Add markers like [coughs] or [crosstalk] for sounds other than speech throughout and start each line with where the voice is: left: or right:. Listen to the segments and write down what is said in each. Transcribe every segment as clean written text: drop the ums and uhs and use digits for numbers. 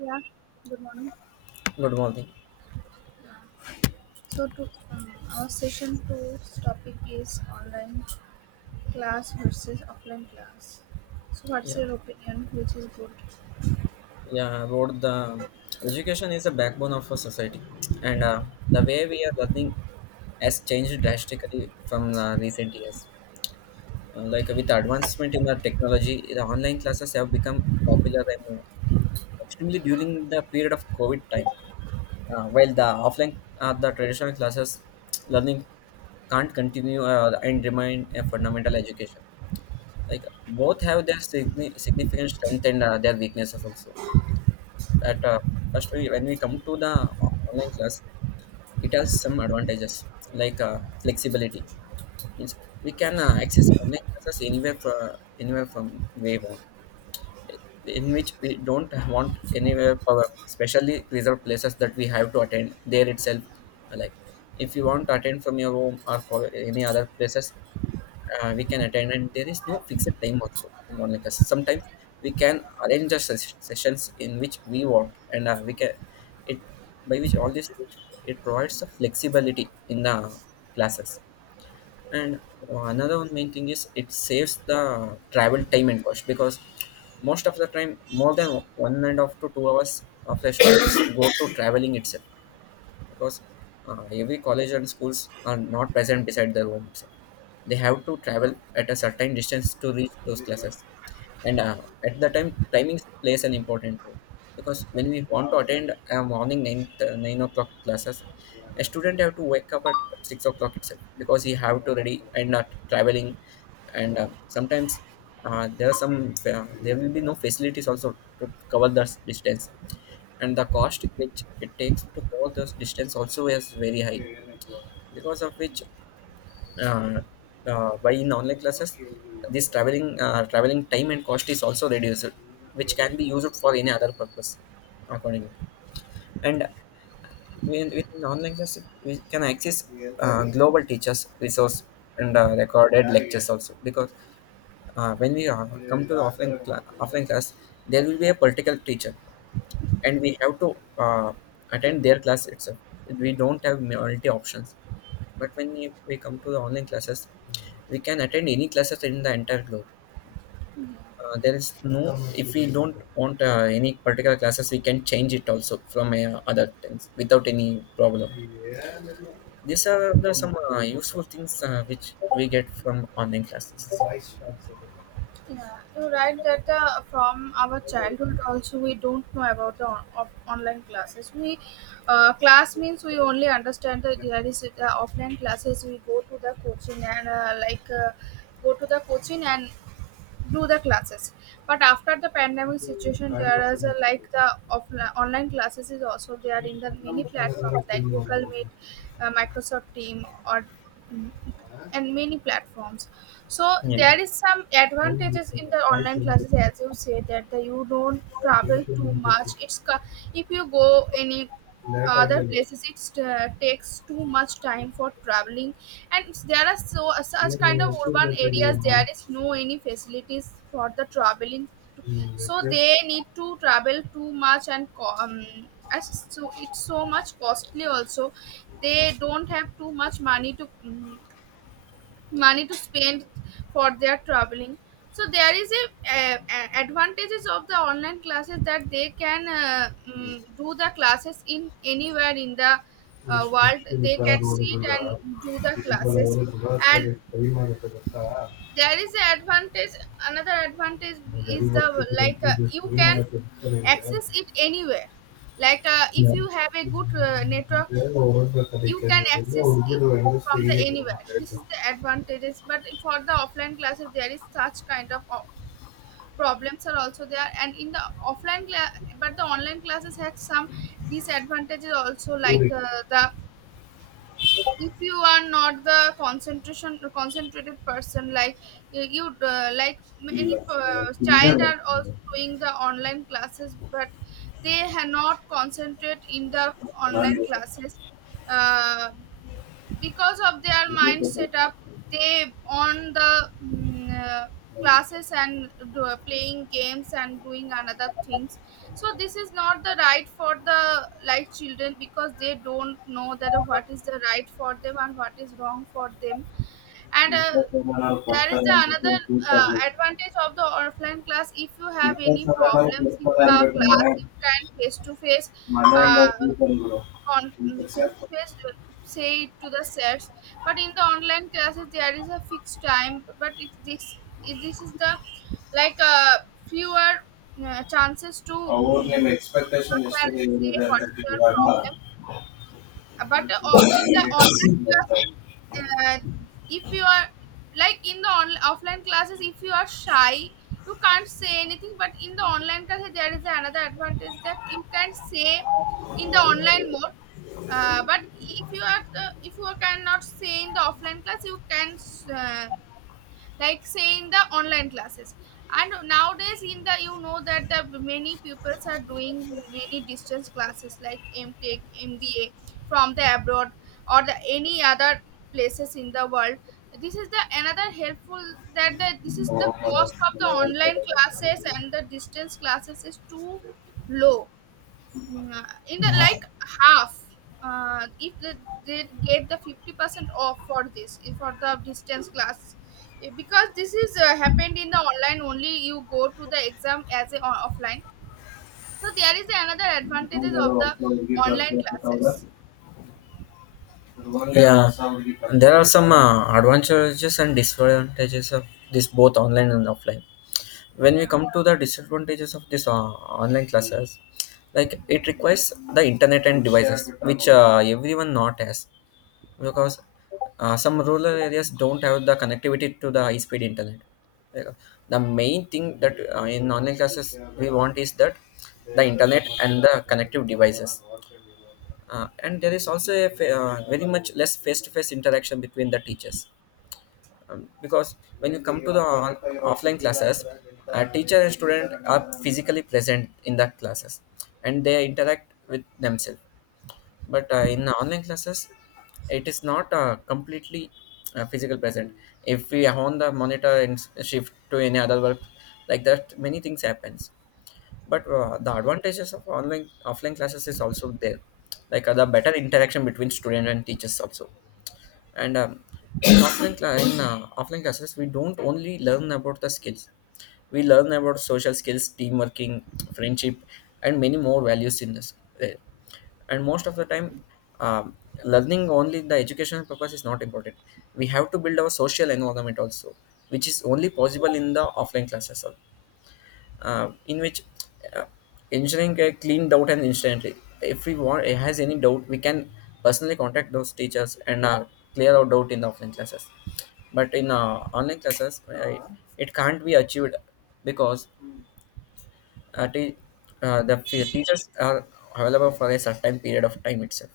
right: Yeah, good morning.
left: Good morning.
right: So, to our session two's topic is online class versus offline class. So, what's
left: Yeah,
right: your opinion? Which is good?
left: yeah. About the education is a backbone of a society, and the way we are learning has changed drastically from recent years. Like with advancement in the technology, the online classes have become popular and extremely during the period of COVID time. While the offline, the traditional classes, learning can't continue and remain a fundamental education. Like both have their significant strength and their weaknesses also. At First when we come to the online class, it has some advantages like flexibility means we can access online classes anywhere from where we want, in which we don't want anywhere power, especially reserved places that we have to attend there itself. Like if you want to attend from your home or any other places, we can attend, and there is no fixed time also in online classes. Sometimes we can arrange the sessions in which we want, and we can it, by which all this it provides a flexibility in the classes. And another one main thing is it saves the travel time and cost, because most of the time more than one and a half to 2 hours of the students [coughs] go to traveling itself, because every college and schools are not present beside their home itself. They have to travel at a certain distance to reach those classes, and at the time, timing plays an important role because when we want to attend a morning 9 o'clock classes, a student have to wake up at 6 o'clock itself because he have to ready and not traveling, and sometimes there are some there will be no facilities also to cover the distance, and the cost which it takes to go this distance also is very high, because of which uh, by in online classes this traveling time and cost is also reduced, which can be used for any other purpose according to. And with an online class we can access global teachers resource and recorded lectures also, because when we come to the offline class, there will be a particular teacher and we have to attend their class itself. We don't have multi options. But when we come to the online classes, we can attend any classes in the entire globe. There is no, if we don't want any particular classes, we can change it also from other things without any problem. These are the some useful things which we get from online classes.
right: Yeah, you're right that from our childhood also we don't know about the on- of online classes. We class means We only understand that there is offline classes. We go to the coaching and go to the coaching and do the classes, but after the pandemic situation there is a, like the offline online classes is also there in the many platforms like Google Meet, Microsoft Team, mm, and many platforms. So
left: Yes.
right: there is some
left: help
right: advantages
left: me
right: in the
left: I
right: online
left: चिंता
right: classes, as you say, that you don't travel
left: चिंता
right: too
left: नहीं रखो
right: much. If you go any
left: लैट आ
right: other
left: गया है
right: places, it takes too much time for traveling, and there are so
left: मैं
right: such kind of
left: नहीं कुछ
right: urban
left: नहीं कर
right: areas
left: रहा हूं
right: there is no any facilities for the traveling,
left: मैं
right: so
left: क्या
right: they need to travel too much, as so it's so much costly also. They don't have too much money to money to spend for their traveling. So there is a, advantages of the online classes that they can do the classes in anywhere in the
left: मैं
right: world.
left: मुश्किल
right: They
left: का
right: can
left: role
right: sit
left: कर रहा
right: and do the
left: हूं इस बार
right: classes.
left: और थोड़ा सा
right: And
left: सही मांगा तो करता
right: there is an advantage, another advantage
left: मैं
right: is
left: गरीब
right: the,
left: वक्त की
right: like
left: रोटी जो
right: you
left: सही
right: can
left: मांगा तो करेंगे.
right: access it anywhere, like if
left: Yeah.
right: you have a good network,
left: मैं और का
right: you
left: तरीका
right: can
left: नहीं है
right: access
left: और ये
right: it
left: तो एंगल से
right: from
left: ही
right: the
left: करूंगा
right: anywhere. This
left: बैठ
right: is the advantages. But for the offline classes there is such kind of problems are also there, and in the offline class. But the online classes had some disadvantages also,
left: जाऊं और
right: like the, if you are not the concentration concentrated person, like like
left: ಇಲ್ಲ
right: many
left: ಕಿಂದ
right: child are also
left: ಬರ್ತದೆ.
right: doing the online classes but they have not concentrate in the online
left: ಚೆನ್ನಾಗಿದೆ.
right: classes. Uh, because of their
left: ಇದು
right: mind
left: ತಗೊಳ್ತಾರೆ.
right: setup they on the classes and do, playing games and doing another things. So this is not the right for the like children, because they don't know that what is the right for them and what is wrong for them. And
left: ಇಪ್ಪತ್ತು ಜನ
right: there is
left: ಕೊಡ್ತಾರೆ
right: the
left: ಅಂದ್ಬಿಟ್ಟು
right: another
left: ತೂಕ
right: advantage of the offline class: if you have
left: ಇಪ್ಪತ್ತು
right: any
left: ಸಾವಿರ ನಾವು
right: problems in
left: ಕೊಡ್ತಾರೆ
right: the class,
left: ಅನ್ಬೇಕಂದ್ರೆ
right: you can face to face,
left: ಮನೆಯಿಂದ
right: uh,
left: ದುಡ್ಡು ತಂದ್ಬಿಡು
right: on
left: ಅಂತ
right: face to
left: ಸೇರ್ತಾರೆ.
right: face say it to the sets. But in the online classes there is a fixed time, but it's this, if this is the like fewer chances to
left: ಅವ್ರು ನಿಮ್ಮ
right: go to the
left: expectation
right: sir
left: ಎಷ್ಟು
right: and say
left: ಏನಿದೆ
right: what's
left: ಅಂತ
right: your
left: ಇವಾಗ.
right: problem. But In the online classes, uh, if you are like in the offline classes, if you are shy, you can't say anything. But in the online classes there is another advantage, that you can say in the online mode. But if you are if you cannot say in the offline class, you can uh, like say in the online classes. And nowadays in the, you know that the many pupils are doing many distance classes, like MTech, MBA from the abroad or the any other places in the world. This is the another helpful, that this is the cost of the online classes and the distance classes is too low. In the like half, if they, they get the 50% off for this for the distance class. Eh, because this is happened in the online only, you go to the exam as a offline. So there is another advantages of the online classes,
left: There are some advantages and disadvantages of this, both online and offline. When we
right: yeah.
left: come to the disadvantages of this online classes, like it requires the internet and devices which everyone not has, because some rural areas don't have the connectivity to the high speed internet. Like, the main thing that in online classes we want is that the internet and the connective devices. And there is also a very much less face to face interaction between the teachers, because when you come to the offline classes a teacher and student are physically present in the classes and they interact with themselves. But in online classes it is not completely physical present. If we are on the monitor and shift to any other work, like that many things happens. But the advantages of online offline classes is also there, like the better interaction between student and teachers also. And in offline classes we don't only learn about the skills, we learn about social skills teamwork,ing friendship and many more values in this. uh, and most of the time um, learning only the educational purpose is not important, we have to build our social environment also, which is only possible in the offline classes. In which uh, engineering get cleaned out and instantly. If we want, has any doubt, we can personally contact those teachers and clear our doubt in the offline classes. But in online classes, it can't be achieved, because uh, te- teachers are available for a certain period of time itself.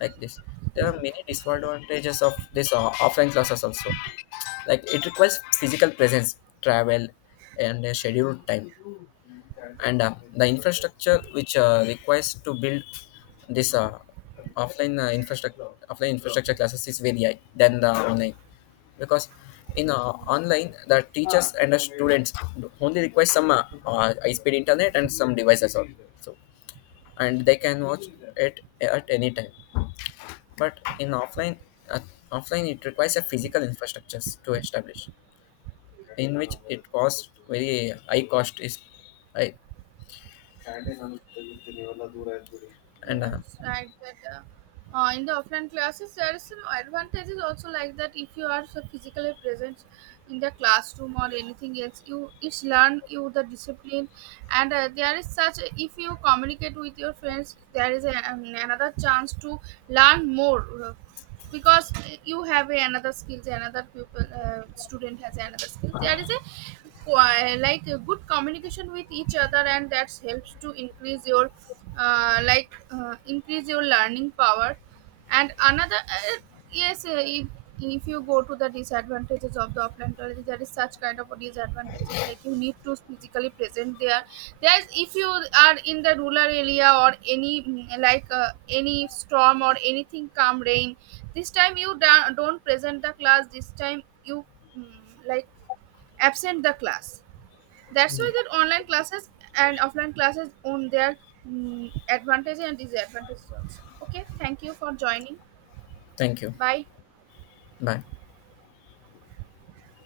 left: Like this, there are many disadvantages of this offline classes also, like it requires physical presence travel and a scheduled time, and the infrastructure which requires to build this offline infrastructure classes is very high than the online, because in online the teachers and the students only require some high speed internet and some devices also. So and they can watch it at any time, but in uh, offline it requires a physical infrastructures to establish, in which it costs very high, cost is high. And
right: Yeah, it's right that in the offline classes there is some advantages also, like that if you are so physically present in the classroom or anything else, you, it's learn you the discipline. And there is such, if you communicate with your friends there is a, another chance to learn more, because you have a another skills, another pupil student has another skill. There is a like a good communication with each other, and that helps to increase your increase your learning power. And another Yes, if you go to the disadvantages of the offline classes, there is such kind of a disadvantages, like you need to physically present there. There's, if you are in the rural area or any like any storm or anything come rain, this time you don't present the class. This time you mm, like absent the class. That's why that online classes and offline classes own their advantages and disadvantages also. Okay, thank you for joining.
left: thank you.
right: Bye.
left: Bye.